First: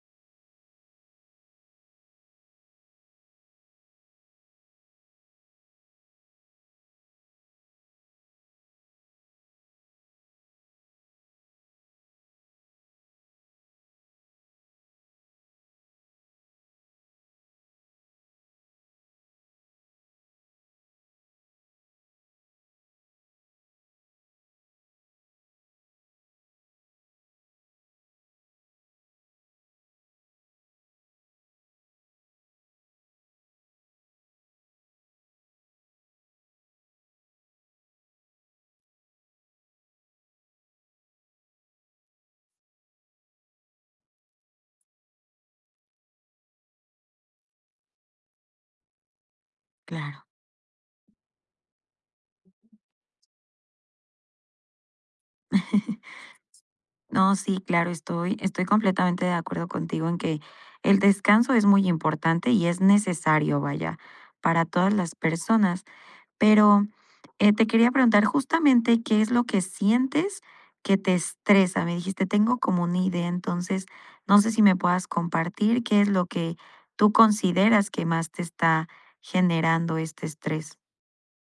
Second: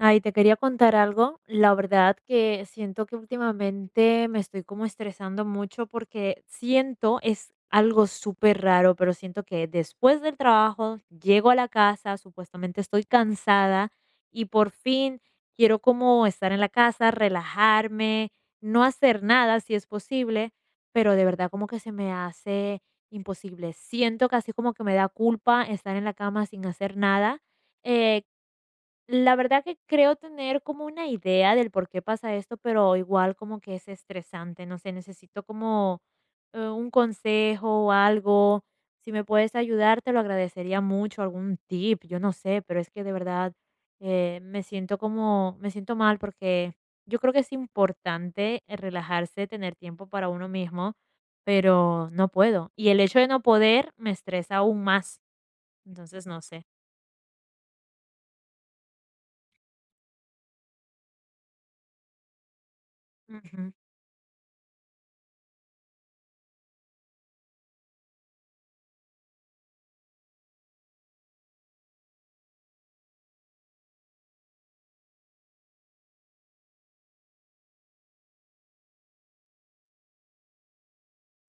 Ay, te quería contar algo. La verdad que siento que últimamente me estoy como estresando mucho porque siento, es algo súper raro, pero siento que después del trabajo llego a la casa, supuestamente estoy cansada y por fin quiero como estar en la casa, relajarme, no hacer nada si es posible, pero de verdad como que se me hace imposible. Siento casi como que me da culpa estar en la cama sin hacer nada. Eh, la verdad que creo tener como una idea del por qué pasa esto, pero igual como que es estresante, no sé, necesito como, un consejo o algo. Si me puedes ayudar, te lo agradecería mucho, algún tip, yo no sé, pero es que de verdad, me siento como me siento mal porque yo creo que es importante relajarse, tener tiempo Claro. para uno mismo, pero no puedo. Y el hecho de no poder me estresa aún más. Entonces, no sé. No, sí, claro, estoy completamente de acuerdo contigo en que el descanso es muy importante y es necesario, Ujú. vaya, para todas las personas. Pero te quería preguntar justamente qué es lo que sientes que te estresa. Me dijiste, tengo como una idea, entonces no sé si me puedas compartir qué es lo que tú consideras que más te está generando este estrés.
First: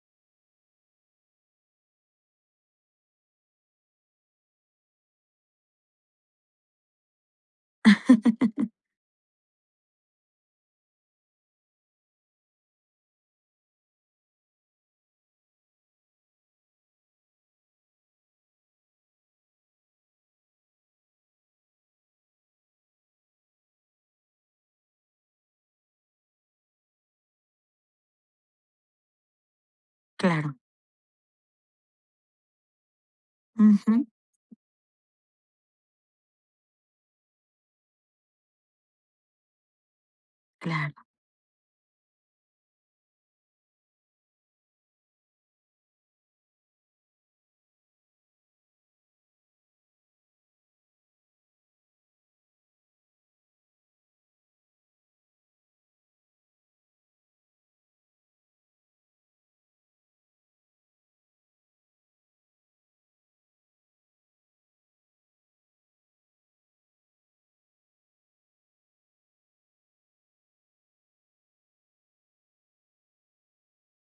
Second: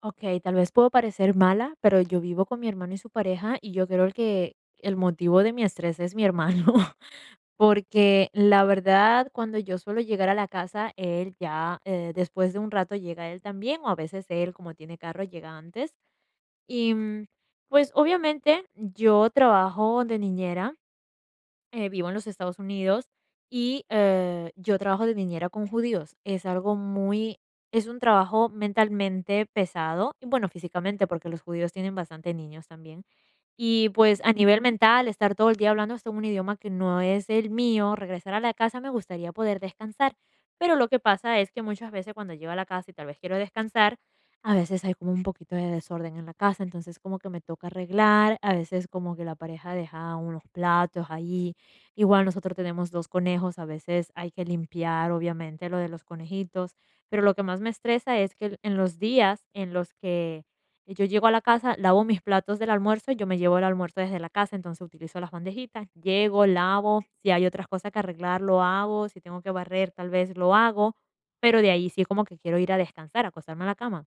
Ok, tal vez puedo parecer mala, pero yo vivo con mi hermano y su pareja y yo creo que el motivo de mi estrés es mi hermano, porque la verdad cuando yo suelo llegar a la casa, él ya después de un rato llega él también o a veces él como tiene carro llega antes. Y pues obviamente yo trabajo de niñera, vivo en los Estados Unidos y yo trabajo de niñera con judíos. Es algo muy, es un trabajo mentalmente pesado y Claro. bueno, físicamente, porque los judíos tienen bastante niños también. Y Ujú. pues a nivel mental, estar todo el día hablando hasta un idioma que no es el mío, regresar a la casa me gustaría poder descansar. Pero lo Claro. que pasa es que muchas veces cuando llego a la casa y tal vez quiero descansar, a veces hay como un poquito de desorden en la casa, entonces como que me toca arreglar, a veces como que la pareja deja unos platos ahí. Igual nosotros tenemos 2 conejos, a veces hay que limpiar, obviamente, lo de los conejitos, pero lo que más me estresa es que en los días en los que yo llego a la casa, lavo mis platos del almuerzo, yo me llevo el almuerzo desde la casa, entonces utilizo las bandejitas, llego, lavo, si hay otras cosas que arreglar, lo hago, si tengo que barrer, tal vez lo hago, pero de ahí sí como que quiero ir a descansar, acostarme a la cama.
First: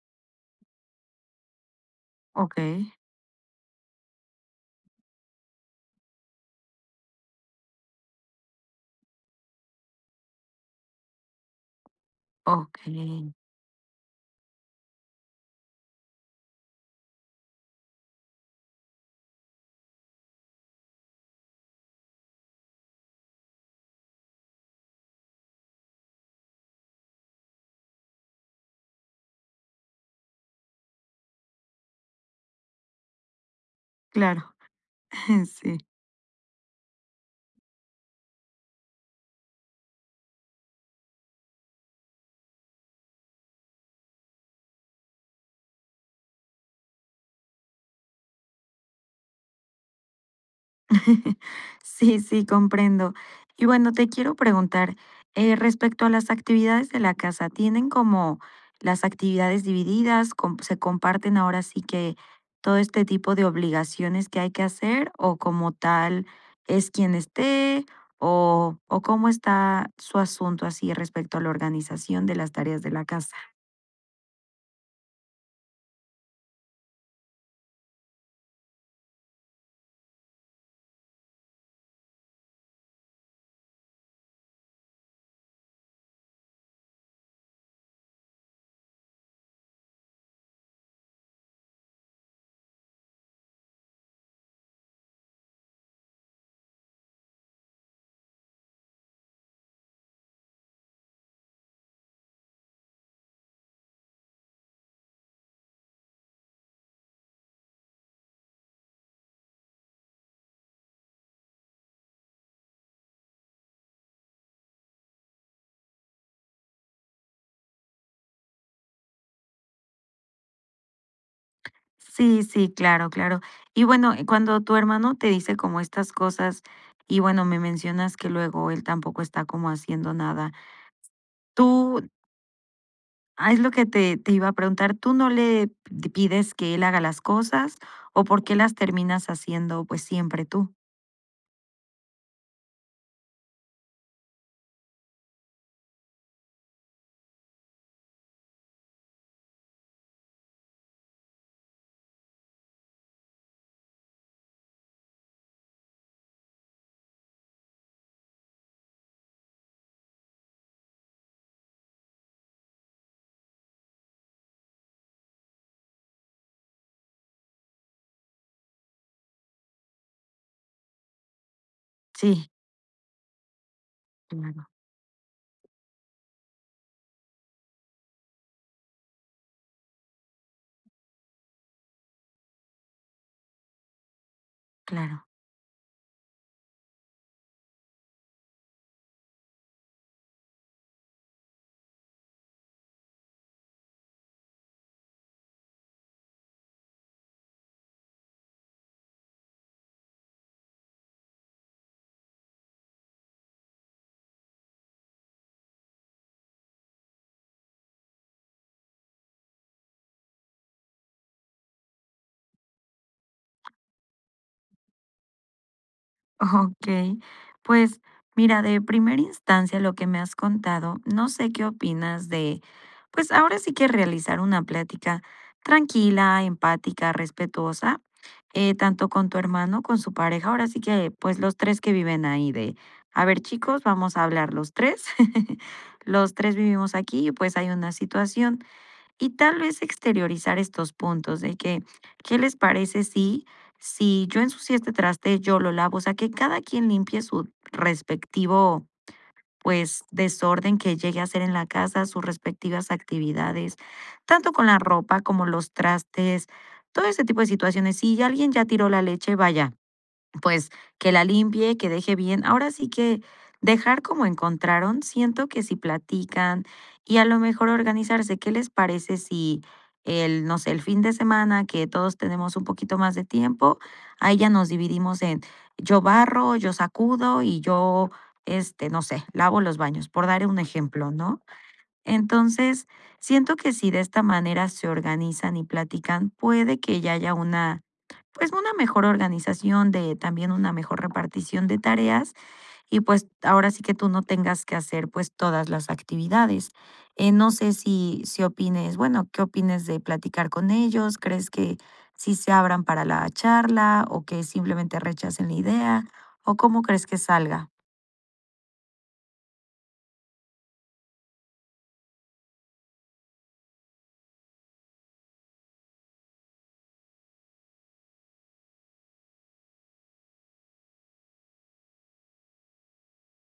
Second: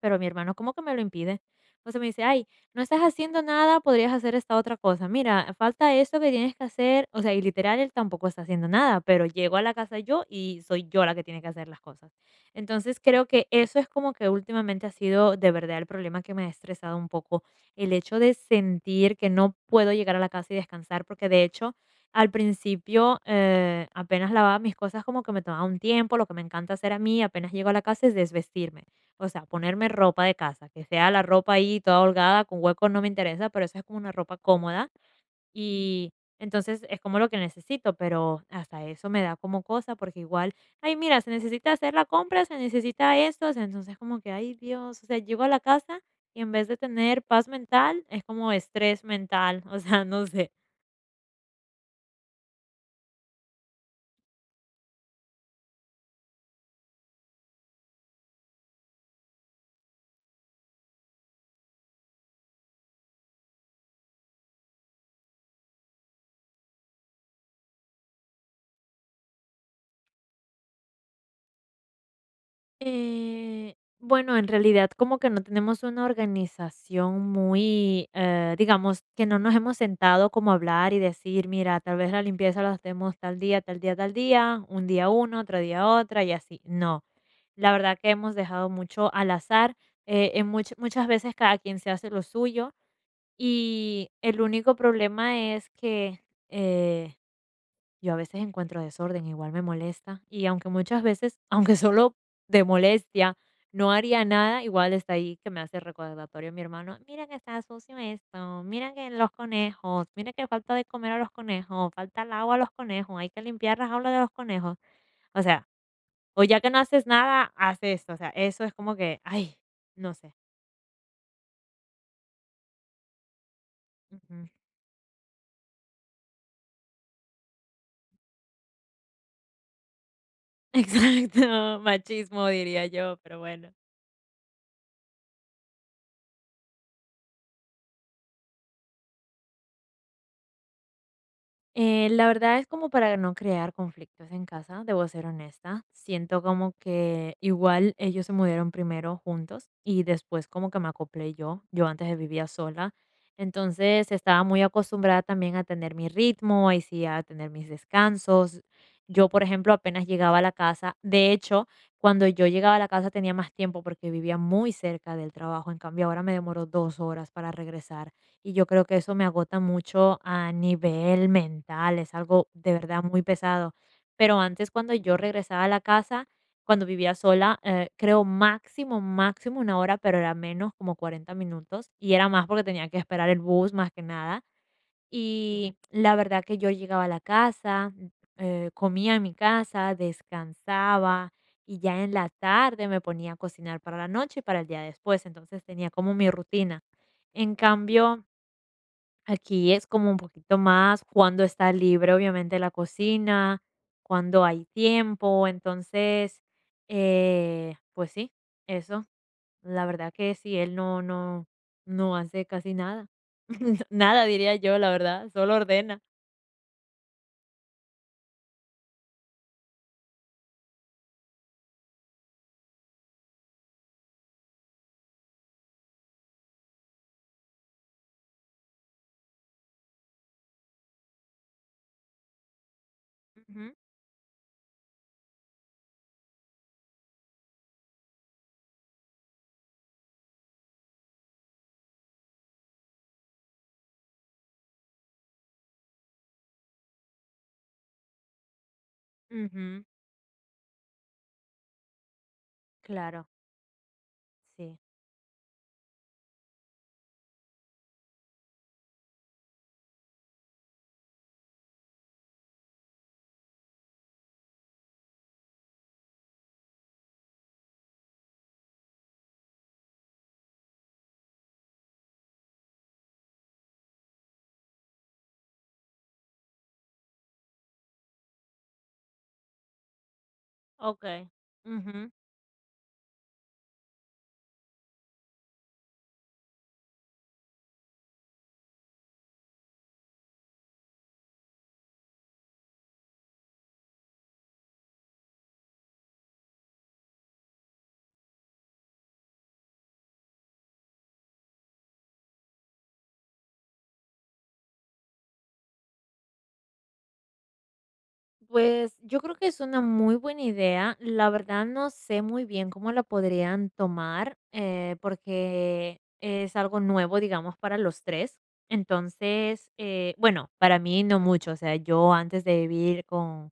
Pero mi hermano como que me lo impide. Entonces me dice, ay, Ok. no estás haciendo nada, podrías hacer esta otra cosa. Mira, falta esto que tienes que hacer. O sea, y literal, él tampoco está haciendo nada, pero llego a la casa yo y soy yo la que tiene que hacer las cosas. Ok. Entonces creo que eso es como que últimamente ha sido de verdad el problema que me ha estresado un poco. El hecho de sentir que no puedo llegar a la casa y descansar, porque de hecho... Al principio, apenas lavaba mis cosas, como que me tomaba un tiempo. Lo que me encanta hacer a mí, apenas llego a la casa, es desvestirme, o sea, ponerme ropa de casa, que sea la ropa ahí toda holgada, con huecos no me interesa, pero esa es como una ropa Claro. cómoda Sí. y entonces es como lo que necesito, pero hasta eso me da como cosa porque igual, ay, mira, se necesita hacer la compra, se necesita esto, o sea, entonces como que, ay, Dios, o sea, llego a la casa y en vez de tener paz mental, es como estrés mental, o sea, no sé. Sí, sí, comprendo. Y bueno, te quiero preguntar, respecto a las actividades de la casa, ¿tienen como las actividades divididas? ¿Se comparten ahora sí que todo este tipo de obligaciones que hay que hacer? ¿O como tal es quien esté? O cómo está su asunto así respecto a la organización de las tareas de la casa? Bueno, en realidad como que no tenemos una organización muy, digamos, que no nos hemos sentado como a hablar y decir, mira, tal vez la limpieza la hacemos tal día, tal día, tal día, un día uno, otro día otra y así. No, la verdad que hemos dejado mucho al azar. En muchas veces cada quien se hace lo suyo y el único problema es que... eh, yo a veces encuentro desorden, igual me molesta. Y aunque muchas veces, aunque solo de molestia, no haría nada, igual está ahí que me hace recordatorio mi hermano. Mira que está sucio esto, mira que los conejos, mira que falta de comer a los conejos, falta el agua a los conejos, hay que limpiar las aulas de los conejos. O sea, o ya que no haces nada, haz esto. O sea, eso es como que, ay, no sé. Sí, sí, claro, claro. Y bueno, Ujú. cuando tu hermano te dice como estas cosas, y bueno, me mencionas que luego él tampoco está como haciendo nada, Exacto, tú, machismo diría yo, pero ah, es lo bueno. que te iba a preguntar, ¿tú no le pides que él haga las cosas o por qué las terminas haciendo pues siempre tú? La verdad es como para no crear conflictos en casa, debo ser honesta. Siento como que igual ellos se mudaron primero juntos y después como que me acoplé yo. Yo antes vivía sola, entonces estaba muy acostumbrada también a tener mi ritmo, y sí a tener mis descansos. Yo, por ejemplo, apenas llegaba a la casa. De hecho, cuando yo llegaba a la casa tenía más tiempo porque vivía muy cerca del trabajo. En cambio, ahora me demoró 2 horas para regresar y yo creo que eso me agota mucho a nivel mental, es algo Sí, de verdad muy pesado. Pero claro, antes, cuando yo regresaba a la casa, cuando vivía sola, creo máximo, máximo 1 hora, pero era menos como 40 minutos. Y era más porque tenía que esperar el bus más que nada. claro. Y la verdad que yo llegaba a la casa, comía en mi casa, descansaba y ya en la tarde me ponía a cocinar para la noche y para el día después. Entonces tenía como mi rutina. En cambio, aquí es como un poquito más cuando está libre, obviamente, la cocina, cuando hay tiempo. Entonces, pues sí, eso. La verdad que sí, él no hace casi nada. Nada, diría yo, la verdad. Solo ordena. Okey. Pues mira, de primera instancia, lo que me has contado, no sé qué opinas de, pues ahora sí que realizar una plática tranquila, empática, respetuosa, tanto con tu hermano, con su pareja, ahora sí que, pues los 3 que viven ahí de, a ver Ujú, chicos, vamos a hablar los tres. Los 3 vivimos aquí y pues hay una situación. Y tal vez exteriorizar estos puntos de que, ¿qué les parece si, si yo ensucié este traste, yo lo lavo? O sea, que cada quien limpie su respectivo, ujú, pues, desorden que llegue a hacer en la casa, sus respectivas claro, actividades, tanto con la sí. ropa como los trastes, todo ese tipo de situaciones. Si alguien ya tiró la leche, vaya, pues que la limpie, que deje bien. Ahora sí que dejar como encontraron, siento que si platican y a lo mejor organizarse, ¿qué les parece si el, no sé, el fin de semana que todos tenemos un poquito más de tiempo, ahí ya nos dividimos en yo barro, yo sacudo y yo, este, no sé, lavo los baños, por dar un Ok, ejemplo, ¿no? ujú. Entonces, siento que si de esta manera se organizan y platican, puede que ya haya una pues una mejor organización de también una mejor repartición de tareas y pues ahora sí que tú no tengas que hacer pues todas las actividades. No sé si, si opines, bueno, ¿qué opines de platicar con ellos? ¿Crees que sí se abran para la charla o que simplemente rechacen la idea? ¿O cómo crees que salga? Pues, yo creo que es una muy buena idea. La verdad, no sé muy bien cómo la podrían tomar, porque es algo nuevo, digamos, para los 3. Entonces, bueno, para mí no mucho. O sea, yo antes de vivir con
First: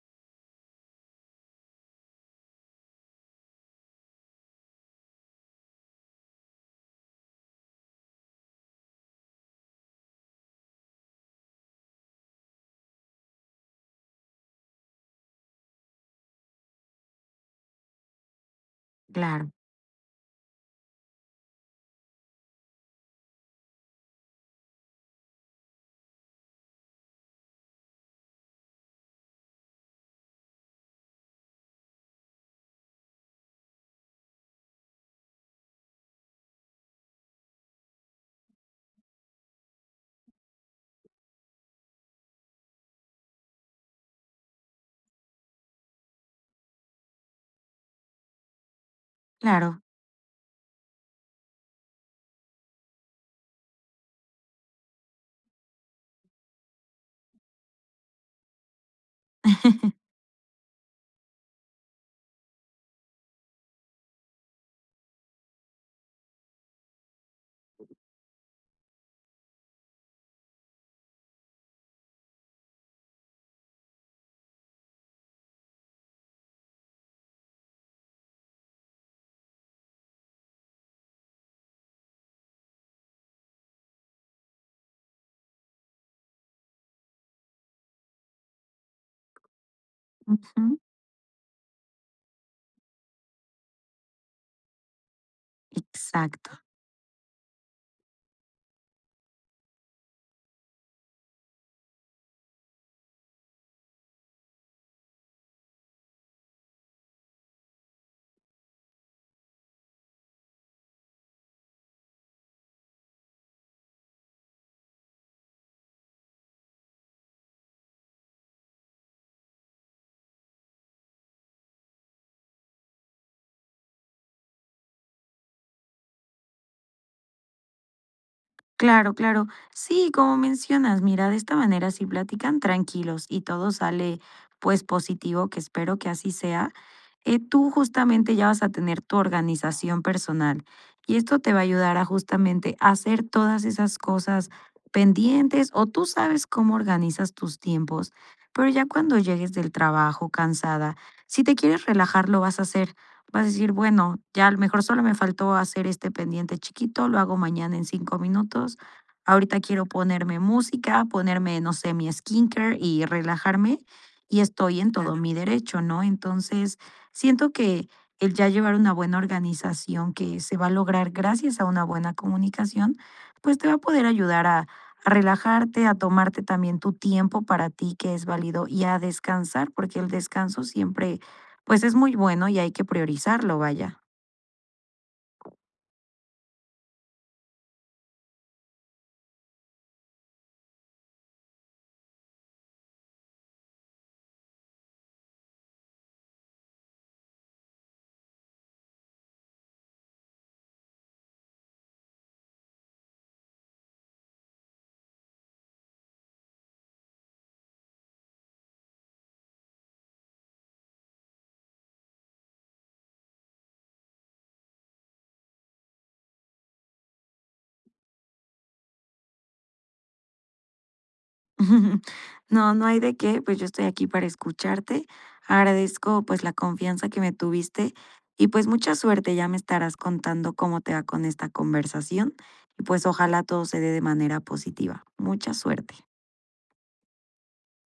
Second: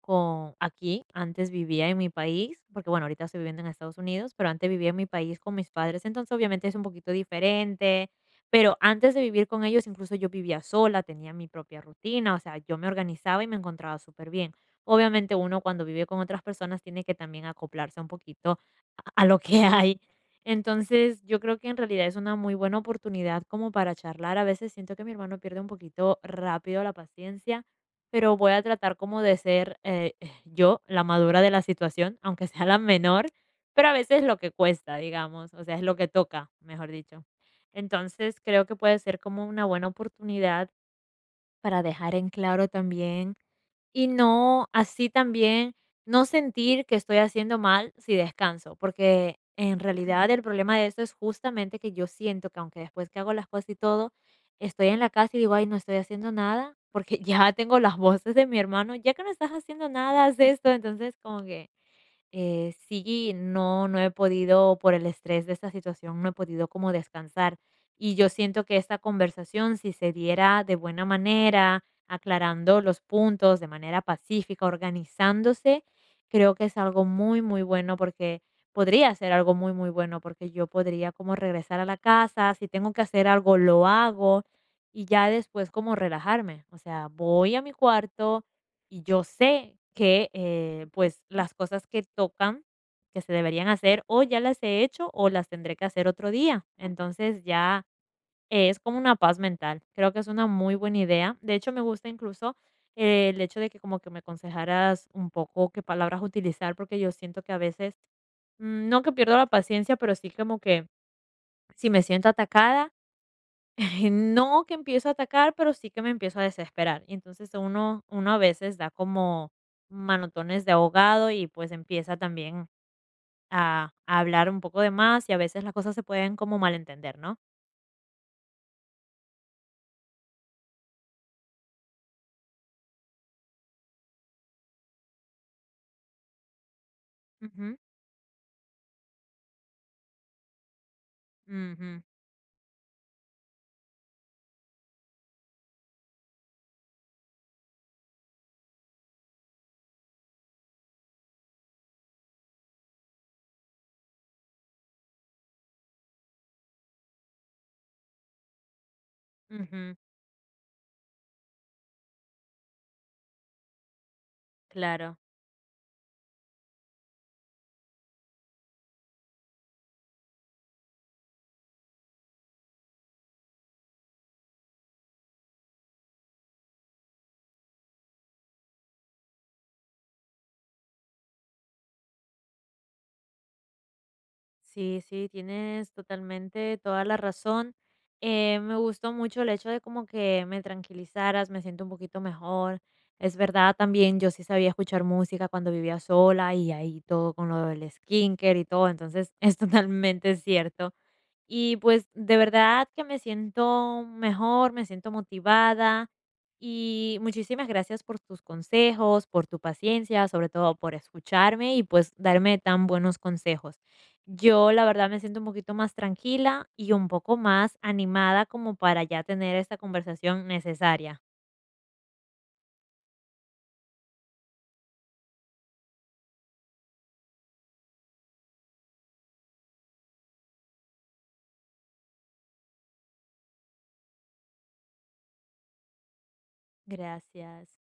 con aquí, antes vivía en mi país, porque, bueno, ahorita estoy viviendo en Estados Unidos, pero antes vivía en mi país con mis padres, entonces, obviamente, es un poquito diferente. Pero antes de vivir con ellos, incluso yo vivía sola, tenía mi propia rutina, o sea, yo me organizaba y me encontraba súper bien. Obviamente uno cuando vive con otras personas tiene que también acoplarse un poquito a lo Claro, que hay. Entonces, yo creo que en realidad es una muy buena oportunidad como para charlar. A veces siento que mi hermano pierde un poquito rápido la paciencia, pero voy a tratar como de ser yo la madura de la situación, aunque sea la menor, pero a veces lo que cuesta, digamos, o sea, es lo que toca, mejor dicho. Entonces, creo que puede ser como una buena oportunidad para dejar en claro también y no, así también, no sentir que estoy haciendo mal si descanso, porque en claro. realidad el problema de eso es justamente que yo siento que aunque después que hago las cosas y todo, estoy en la casa y digo, ay, no estoy haciendo nada, porque ya tengo las voces de mi hermano, ya que no estás haciendo nada, haz esto, entonces como que sí, no, no he podido, por el estrés de esta situación, no he podido como descansar. Y yo siento que esta conversación, si se diera de buena manera, aclarando los puntos de manera pacífica, organizándose, creo que es algo muy, muy bueno porque podría ser algo muy, muy bueno porque yo podría como regresar a la casa, si tengo que hacer algo, lo hago y ya después como relajarme. O sea, voy a mi cuarto y yo sé que, Ujú. Pues, las cosas que tocan, que se deberían hacer, o ya las he hecho o las tendré que hacer otro Exacto. día. Entonces ya es como una paz mental. Creo que es una muy buena idea. De hecho, me gusta incluso el hecho de que como que me aconsejaras un poco qué palabras utilizar, porque yo siento que a veces, no que pierdo la paciencia, pero sí como que si me siento atacada, no que empiezo a atacar, pero sí que me empiezo a desesperar. Y entonces uno a veces da como manotones de ahogado y pues empieza también a hablar un poco de más y a veces las cosas se pueden como malentender, ¿no? Claro, claro. Sí, como mencionas, mira, de esta manera si platican tranquilos y todo sale pues positivo, que espero que así sea, tú Ujú, justamente ya vas a tener tu organización personal y esto te va a ayudar ujú, a justamente hacer todas esas cosas pendientes o tú sabes cómo organizas tus tiempos, pero ya cuando llegues del trabajo cansada, si te quieres relajar lo vas a hacer. Vas a decir, bueno, ya a lo mejor solo me faltó hacer este pendiente chiquito, lo hago mañana en 5 minutos. Ahorita quiero ujú, ponerme música, ponerme, no sé, mi skincare y relajarme y estoy en todo, claro. claro, mi derecho, ¿no? Entonces, siento que el ya llevar una buena organización que se va a lograr gracias a una buena comunicación, pues te va a poder ayudar a relajarte, a tomarte también tu tiempo para ti que es válido y a descansar, porque el descanso siempre, pues es muy bueno y hay que priorizarlo, vaya. Sí, sí, tienes totalmente toda la razón. Me gustó mucho el hecho de como que me tranquilizaras, me siento un poquito mejor. Es verdad, también yo sí sabía escuchar música cuando vivía sola y ahí todo con lo del skincare y todo, entonces es totalmente cierto. Y pues de verdad que me siento mejor, me siento motivada y muchísimas gracias por tus consejos, por tu paciencia, sobre todo por escucharme y pues darme tan buenos consejos. Yo la verdad me siento un poquito más tranquila y un poco más animada como para ya tener esta conversación necesaria. No, no hay de qué, pues yo estoy aquí para escucharte. Agradezco pues la confianza que me tuviste y pues mucha suerte, ya me estarás contando cómo te va con esta conversación y pues ojalá todo se dé de manera positiva. Mucha suerte. Gracias.